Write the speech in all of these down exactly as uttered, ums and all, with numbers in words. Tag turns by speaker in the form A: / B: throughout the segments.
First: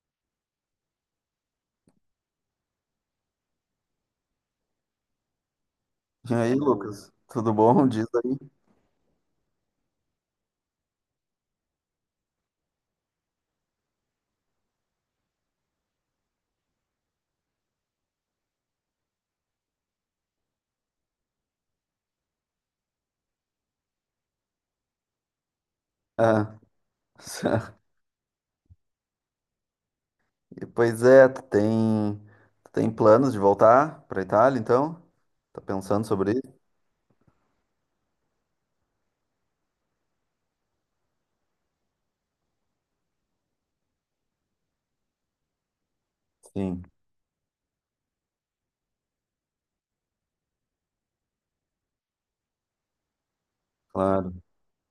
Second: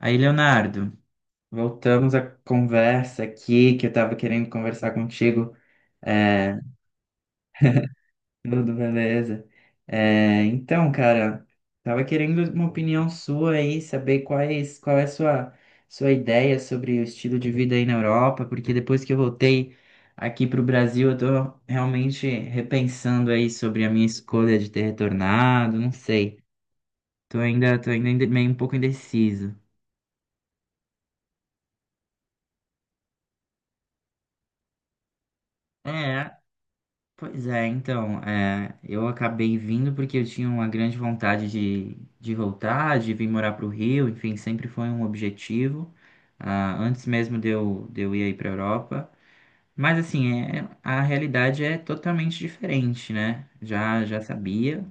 A: Aí, Leonardo, voltamos à conversa aqui que eu estava querendo conversar contigo.
B: E aí,
A: É,
B: Lucas, tudo bom? Diz aí.
A: tudo beleza? É, então, cara, tava querendo uma opinião sua aí, saber quais, qual é a sua, sua ideia sobre o estilo de vida aí na Europa, porque depois que eu voltei aqui para o Brasil, eu tô realmente repensando aí sobre a minha escolha de ter retornado, não sei.
B: Ah,
A: Tô ainda, tô ainda inde- meio um pouco indeciso.
B: e pois é, tu tem, tu tem planos de voltar para Itália, então? Tá pensando sobre
A: É,
B: isso?
A: Pois é, então, é, eu acabei vindo porque eu tinha uma grande vontade de, de voltar, de vir morar para o Rio, enfim, sempre foi um objetivo, ah,
B: Sim,
A: antes mesmo de eu, de eu ir aí para a Europa. Mas, assim, é, a realidade é totalmente diferente, né? Já, já
B: claro.
A: sabia,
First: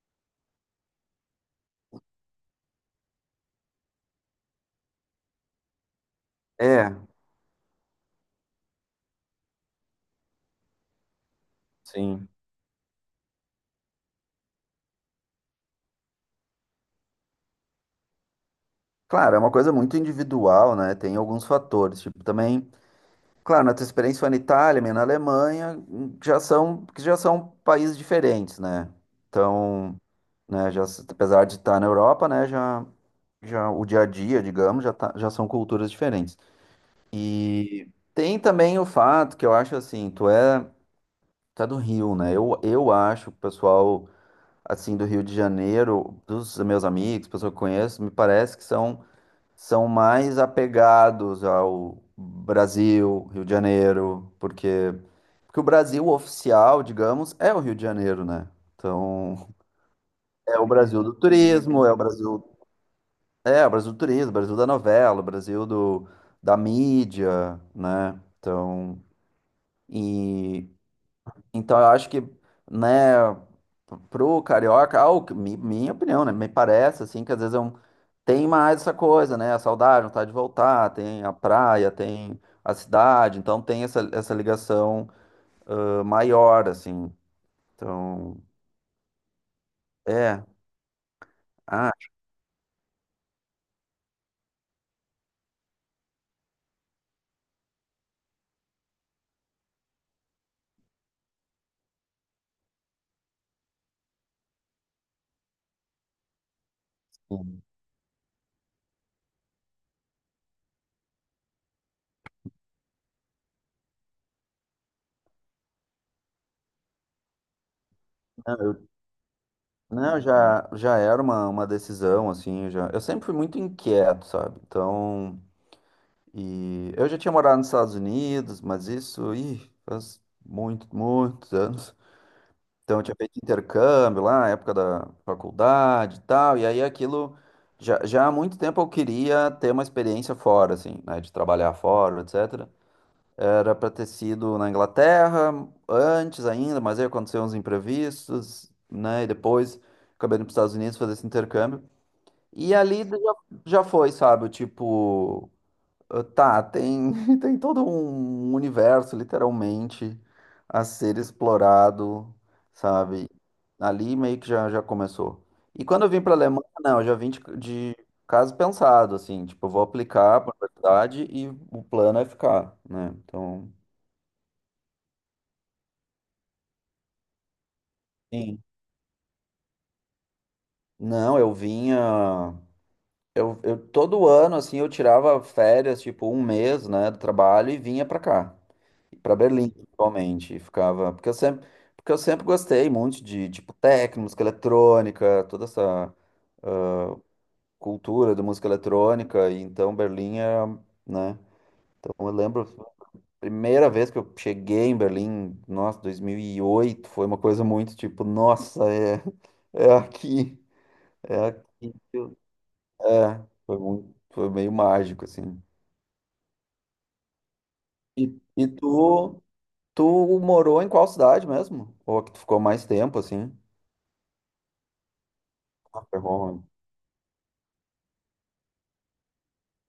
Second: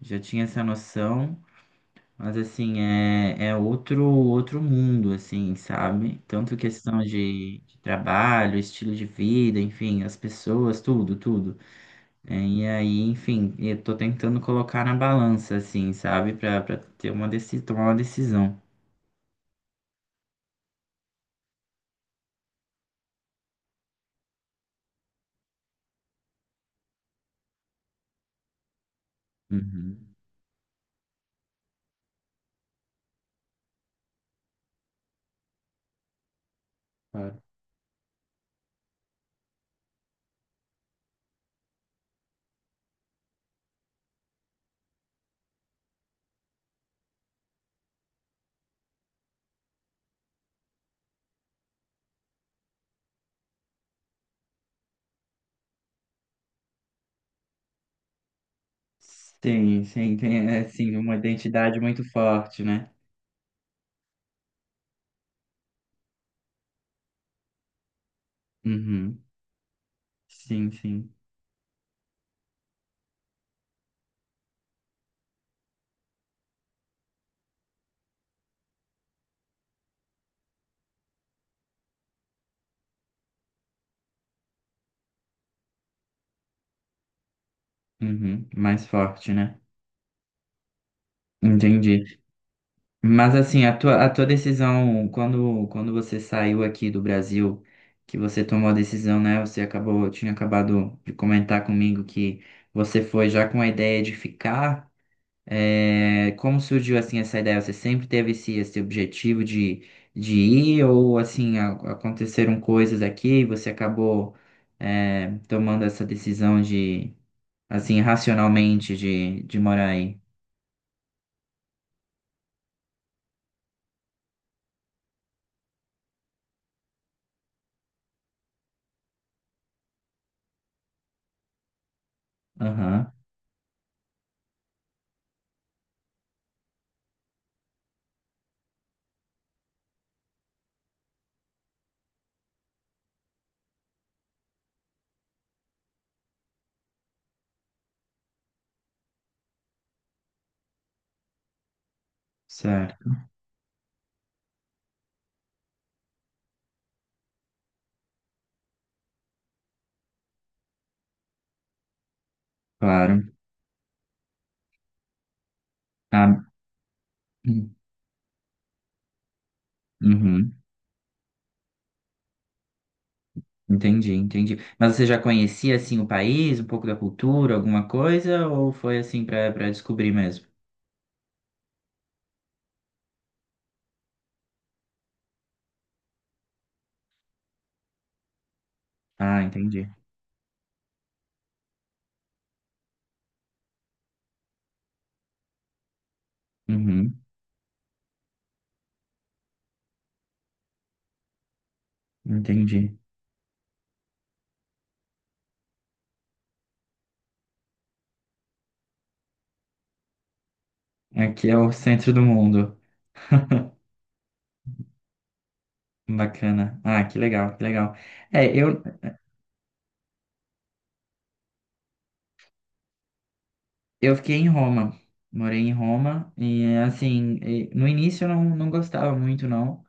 A: já tinha essa noção, mas, assim, é, é outro, outro mundo, assim, sabe? Tanto
B: É,
A: questão de, de trabalho, estilo de vida, enfim, as pessoas, tudo, tudo.
B: sim.
A: É, e aí, enfim, eu tô tentando colocar na balança, assim, sabe? Pra, pra ter uma deci tomar uma decisão.
B: Claro, é uma coisa muito individual, né? Tem alguns fatores, tipo, também, claro, na tua experiência foi na Itália, minha na Alemanha, hum, já são, que já são países diferentes, né? Então,
A: Uhum.
B: né, já, s- apesar de estar na Europa, né, já, já o dia a dia, digamos, já, tá, já são culturas diferentes.
A: Claro.
B: E tem também o fato que eu acho assim, tu é, tu é do Rio, né? Eu, eu acho que o pessoal assim do Rio de Janeiro, dos meus amigos, pessoas que eu conheço, me parece que são, são mais apegados ao Brasil, Rio de Janeiro, porque, porque o Brasil oficial, digamos, é o Rio de Janeiro, né? Então,
A: Sim, sim, tem, é,
B: é o
A: assim,
B: Brasil do
A: uma identidade
B: turismo, é o
A: muito
B: Brasil,
A: forte, né?
B: é o Brasil do turismo, Brasil da novela, o Brasil do, da mídia, né? Então,
A: Uhum.
B: e
A: Sim, sim.
B: então eu acho que, né, pro carioca, ao, que- mi- minha opinião, né, me parece assim que às vezes é um, tem mais essa coisa, né, a saudade, vontade de voltar, tem a praia, tem a cidade, então tem essa, essa ligação ah, maior, assim. Então,
A: Uhum. Mais forte, né?
B: é, ah,
A: Entendi. Mas, assim, a tua, a tua decisão, quando, quando você saiu aqui do Brasil, que você tomou a decisão, né? Você acabou, tinha acabado de comentar comigo que você foi já com a ideia de ficar. É, como surgiu assim essa ideia? Você sempre teve esse, esse objetivo de, de ir ou assim a- aconteceram coisas aqui e você acabou é, tomando essa decisão de assim
B: não,
A: racionalmente de, de morar aí?
B: já, já era uma, uma decisão, assim, eu já, eu sempre fui muito inquieto, sabe? Então e eu já tinha morado nos Estados Unidos, mas isso, ih, faz muito, muitos anos. Então eu
A: Aham,
B: tinha feito intercâmbio lá, na época da faculdade e tal, e aí aquilo já, já há muito tempo eu queria ter uma experiência fora, assim, né, de trabalhar fora, etcétera. Era para ter sido na Inglaterra antes ainda, mas aí aconteceu uns imprevistos, né, e depois acabei indo para os Estados Unidos fazer esse intercâmbio. E ali
A: certo,
B: já, já foi, sabe, o tipo ah, Tá, tem, tem todo um universo, literalmente, a ser explorado,
A: claro.
B: sabe? Ali meio que já, já começou. E quando eu vim para a
A: Ah,
B: Alemanha, não, eu já vim de,
A: hum,
B: de caso pensado, assim, tipo, eu vou aplicar
A: uhum,
B: para a universidade e o plano é ficar, né? Então,
A: entendi, entendi. Mas você já conhecia assim o país, um pouco da cultura, alguma coisa
B: sim.
A: ou foi assim para para descobrir mesmo?
B: Não, eu vinha. Eu, eu, todo ano, assim, eu tirava férias, tipo, um mês, né, do trabalho e vinha para cá. Para
A: Ah,
B: Berlim,
A: entendi.
B: principalmente, e ficava, porque eu sempre, porque eu sempre gostei muito de tipo techno, música eletrônica, toda essa
A: Uhum,
B: cultura da música eletrônica, e então Berlim é, né? Então eu lembro
A: entendi.
B: a primeira vez que eu cheguei em Berlim, nossa, dois mil e oito, foi uma coisa muito tipo, nossa, é é aqui, é
A: Aqui é
B: aqui.
A: o centro
B: que
A: do
B: eu-
A: mundo.
B: É, foi muito, foi meio mágico assim.
A: Bacana. Ah, que legal, que legal.
B: E,
A: É,
B: e
A: eu,
B: tu, tu morou em qual cidade mesmo? Ou a que tu ficou mais tempo assim?
A: eu fiquei em Roma. Morei em
B: Ah, foi
A: Roma
B: Roma.
A: e, assim, e no início eu não, não gostava muito, não.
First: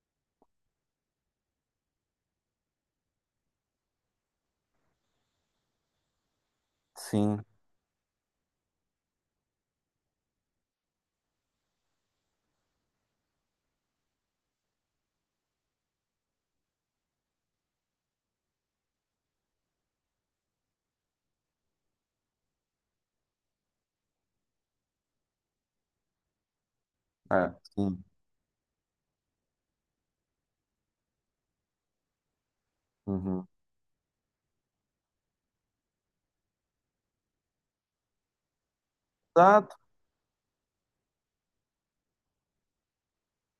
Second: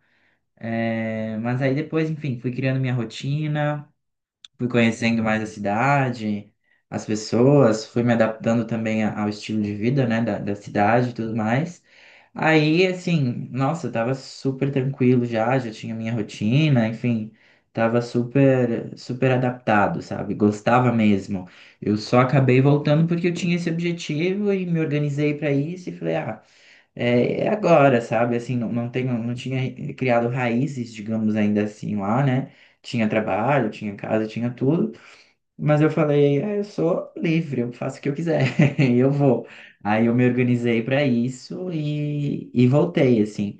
A: É, mas aí depois, enfim, fui criando minha rotina. Fui conhecendo mais a cidade, as
B: Sim,
A: pessoas, fui me adaptando também a- ao estilo de vida, né, da, da cidade e tudo mais. Aí, assim, nossa, eu tava super tranquilo já, já tinha minha rotina, enfim, tava super, super adaptado, sabe? Gostava mesmo. Eu só acabei voltando porque eu tinha esse objetivo e me organizei para isso e falei, ah, é, é
B: é, sim.
A: agora, sabe? Assim, não, não tenho, não tinha criado raízes, digamos ainda assim, lá, né? Tinha
B: Uhum.
A: trabalho, tinha casa, tinha tudo, mas eu falei, "É, eu sou livre, eu faço o que eu quiser, e eu vou.
B: Exato.
A: Aí eu me organizei para isso e, e voltei, assim.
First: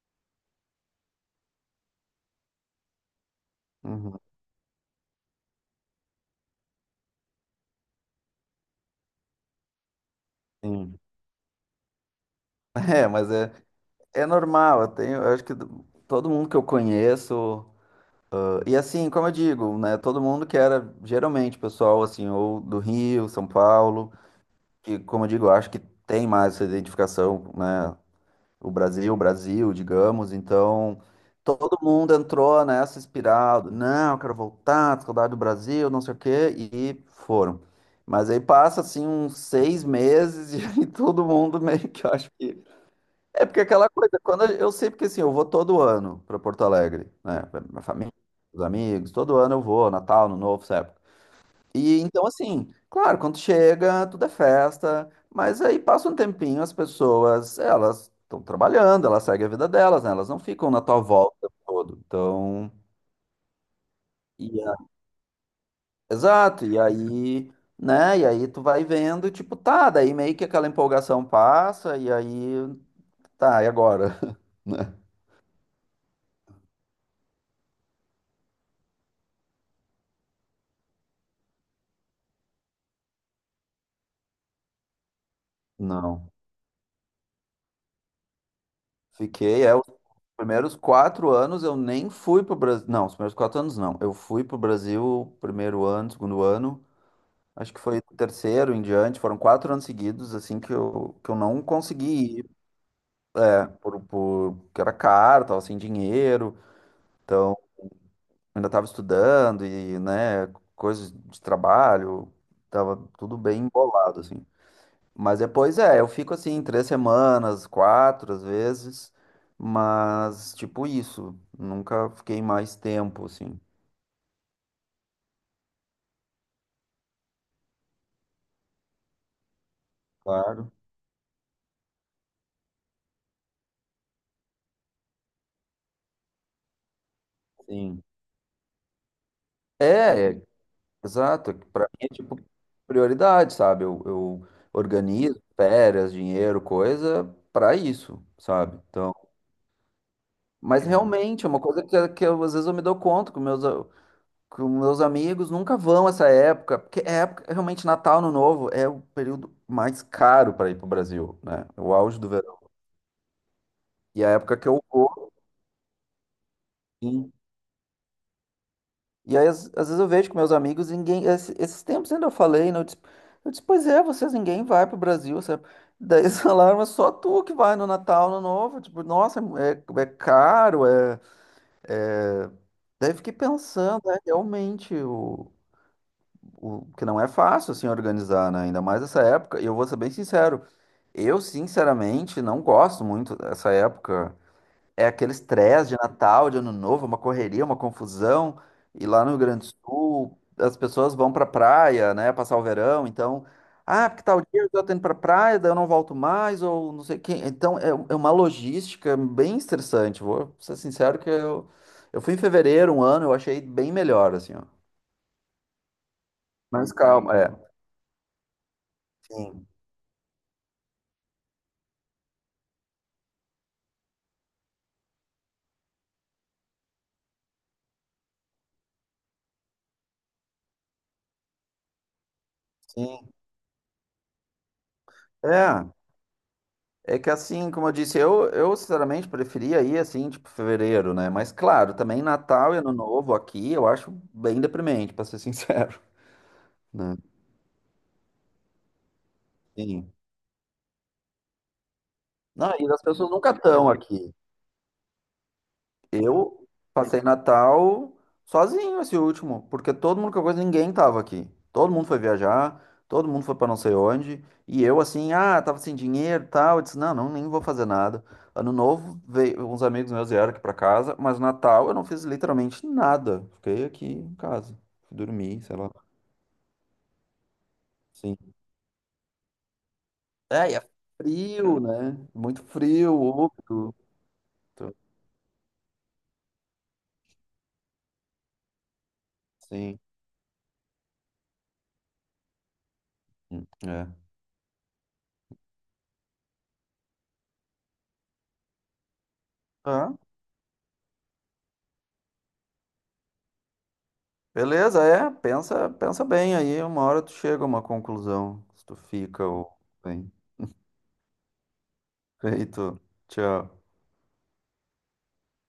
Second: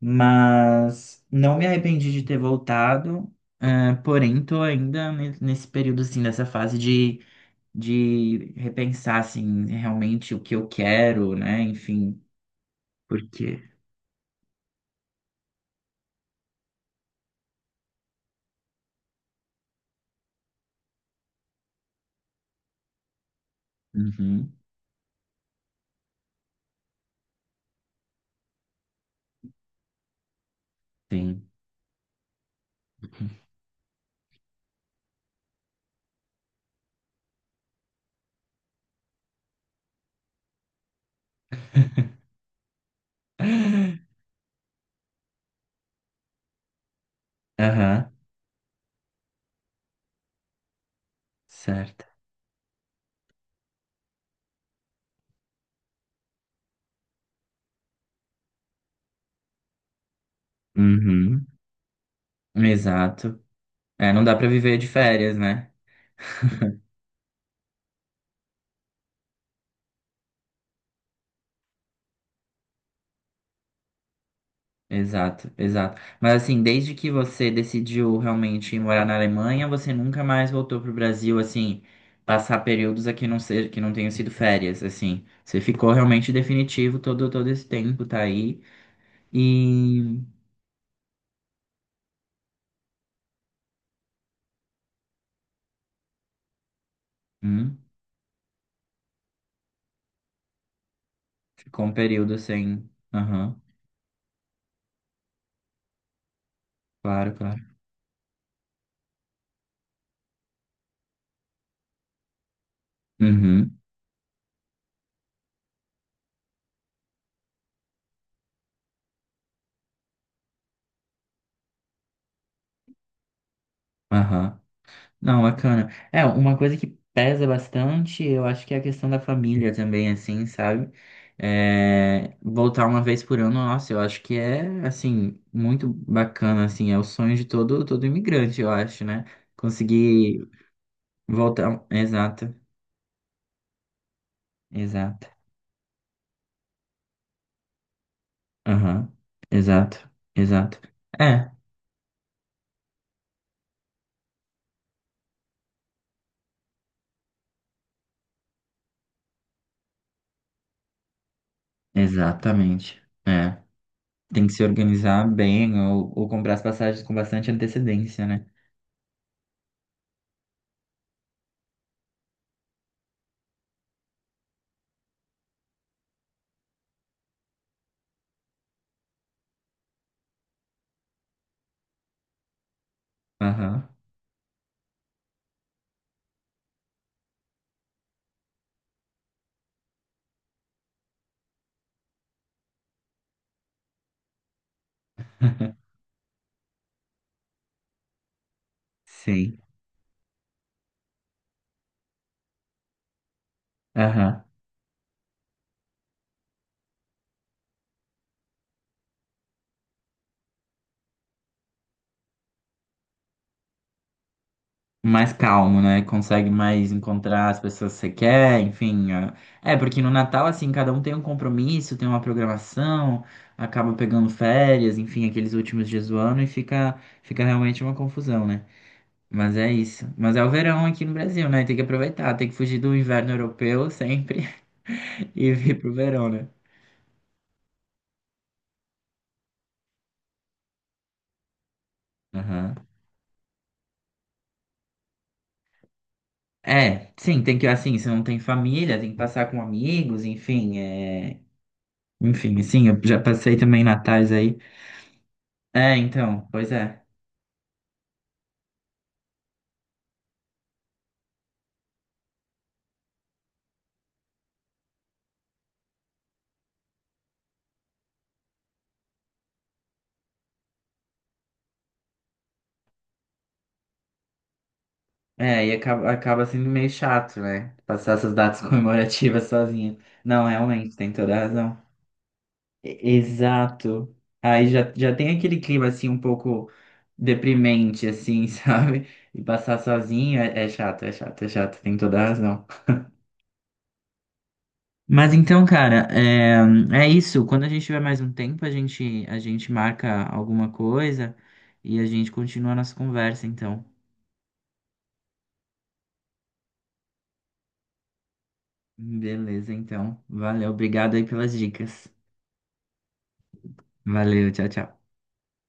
A: Mas não me arrependi de ter voltado, ah,
B: Uhum,
A: porém, tô ainda ne- nesse período, assim, dessa fase de, de repensar, assim, realmente o que eu
B: sim.
A: quero, né? Enfim,
B: É, mas é,
A: porque.
B: é normal. Eu tenho, eu acho que do- todo mundo que eu conheço. ah, E assim, como eu digo, né? Todo mundo que era geralmente pessoal, assim, ou do Rio, São Paulo, que, como eu digo, eu acho que tem mais essa identificação, né? o Brasil, o Brasil, digamos. Então,
A: Sim.
B: todo mundo entrou nessa espiral. do, Não, eu quero voltar, saudade do Brasil, não sei o quê, e foram. Mas aí passa assim uns seis meses e aí todo mundo meio que eu acho que. É porque aquela coisa, quando a- eu sei porque assim, eu vou todo ano para Porto Alegre, né? Pra minha
A: Aham,
B: família, os amigos, todo ano eu vou, Natal, no Novo, sabe? E
A: certo.
B: então, assim, claro, quando chega, tudo é festa, mas aí passa um tempinho, as pessoas, elas estão trabalhando, elas seguem a vida delas, né? Elas não ficam na tua volta
A: Uhum,
B: o tempo todo. Então,
A: exato. É, não dá pra
B: e
A: viver de
B: a-
A: férias, né?
B: exato, e aí, né? E aí tu vai vendo, tipo, tá, daí meio que aquela empolgação passa, e aí, tá, e agora? né?
A: Exato, exato. Mas assim, desde que você decidiu realmente ir morar na Alemanha, você nunca mais voltou pro Brasil, assim, passar períodos aqui não ser, que não tenham sido férias, assim. Você ficou
B: Não.
A: realmente definitivo todo, todo esse tempo, tá aí.
B: Fiquei, é, os
A: E
B: primeiros quatro anos eu nem fui pro Brasil. Não, os primeiros quatro anos não. Eu fui pro Brasil primeiro ano, segundo ano. Acho
A: hum,
B: que foi o terceiro em diante, foram quatro anos seguidos, assim, que eu, que eu não
A: ficou um período
B: consegui ir,
A: sem. Aham,
B: é, por, por, porque era caro, tava sem dinheiro,
A: claro,
B: então
A: claro.
B: ainda tava estudando e, né, coisas de trabalho, tava tudo bem
A: Uhum,
B: embolado, assim. Mas depois, é, eu fico, assim, três semanas, quatro, às vezes, mas, tipo, isso, nunca fiquei mais tempo, assim.
A: aham. Não, bacana. É, uma coisa que pesa bastante, eu acho que é a questão da família também, assim,
B: Claro.
A: sabe? É, voltar uma vez por ano, nossa, eu acho que é, assim, muito bacana, assim, é o sonho de todo,
B: Sim.
A: todo imigrante, eu acho, né?
B: É,
A: Conseguir
B: exato, é que pra
A: voltar.
B: mim é tipo
A: Exato,
B: prioridade, sabe? Eu, eu
A: exato.
B: organizo férias, dinheiro, coisa pra isso, sabe?
A: Aham,
B: Então,
A: exato, exato.
B: mas realmente é
A: É,
B: uma coisa que, que eu, às vezes eu me dou conta que meus a- que os meus amigos nunca vão essa época, porque é época realmente Natal, Ano Novo é o período mais caro para ir pro Brasil, né? É o auge do verão.
A: exatamente. É,
B: E é a
A: tem que
B: época
A: se
B: que eu
A: organizar
B: vou,
A: bem ou, ou comprar as passagens com bastante antecedência, né?
B: e aí, às, às vezes eu vejo com meus amigos, ninguém. esse- Esses tempos ainda eu falei, né? Eu disse, eu disse, pois é, vocês ninguém vai pro Brasil, sabe? Daí eles falaram, mas só tu que vai no Natal, no Novo. Tipo, nossa, é, é caro, é, é... Daí eu fiquei
A: Aham,
B: pensando, né? Realmente, o, o que não é fácil, assim, organizar, né? Ainda mais essa época. E eu vou ser bem sincero, eu, sinceramente, não gosto muito dessa época. É aquele estresse de Natal, de Ano Novo, é uma correria, uma confusão. E lá no Rio
A: sim.
B: Grande do Sul, as pessoas vão pra praia, né, passar o verão. Então, ah, porque tal
A: Aham.
B: dia eu tô indo pra praia, daí eu não volto mais, ou não sei quem. Então, é, é uma logística bem estressante. Vou ser sincero que eu, eu fui em fevereiro um ano, eu achei bem melhor, assim, ó.
A: mais calmo, né? Consegue mais
B: Mas calma,
A: encontrar as
B: é.
A: pessoas que você quer, enfim. a-
B: Sim,
A: É, porque no Natal, assim, cada um tem um compromisso, tem uma programação, acaba pegando férias, enfim, aqueles últimos dias do ano e fica, fica realmente uma confusão, né? Mas é isso. Mas é o verão aqui no Brasil, né? Tem que aproveitar, tem que fugir do inverno
B: sim.
A: europeu sempre e vir
B: É.
A: pro verão, né?
B: É que assim, como eu disse, eu, eu sinceramente preferia ir assim, tipo, fevereiro, né? Mas claro, também
A: Aham.
B: Natal e Ano Novo aqui eu acho bem deprimente, pra ser sincero,
A: É,
B: né?
A: sim, tem que, assim, se não tem família, tem que passar com
B: Sim.
A: amigos, enfim, é... Enfim,
B: Não,
A: sim,
B: e as
A: eu já
B: pessoas nunca
A: passei também
B: estão
A: natais
B: aqui.
A: aí. É, então,
B: Eu
A: pois é.
B: passei Natal sozinho esse último, porque todo mundo que eu conheço, ninguém tava aqui. Todo mundo foi viajar, todo mundo foi pra não sei onde, e eu assim, ah, tava sem dinheiro, e tal, eu disse, não, não, nem vou fazer nada. Ano novo, veio uns amigos meus vieram aqui pra casa, mas Natal eu não fiz literalmente nada. Fiquei aqui em casa, fui dormir,
A: É, e
B: sei lá.
A: acaba, acaba sendo meio chato, né? Passar essas
B: Sim.
A: datas comemorativas sozinha. Não,
B: É, e é
A: realmente, tem toda a razão.
B: frio, né? Muito
A: E-
B: frio, úmido.
A: Exato. Aí já,
B: Então,
A: já tem aquele clima, assim, um pouco deprimente, assim, sabe? E passar
B: sim.
A: sozinho é, é chato, é chato, é chato, tem toda a razão.
B: Hum, é.
A: Mas então, cara, é, é isso. Quando a gente tiver mais um tempo, a gente, a gente
B: Ah,
A: marca alguma coisa e a gente continua a nossa conversa, então.
B: beleza, é, pensa, pensa bem aí, uma hora tu chega a uma conclusão, se tu fica ou
A: Beleza, então.
B: bem.
A: Valeu, obrigado aí pelas dicas.
B: Feito. Tchau.
A: Valeu, tchau, tchau.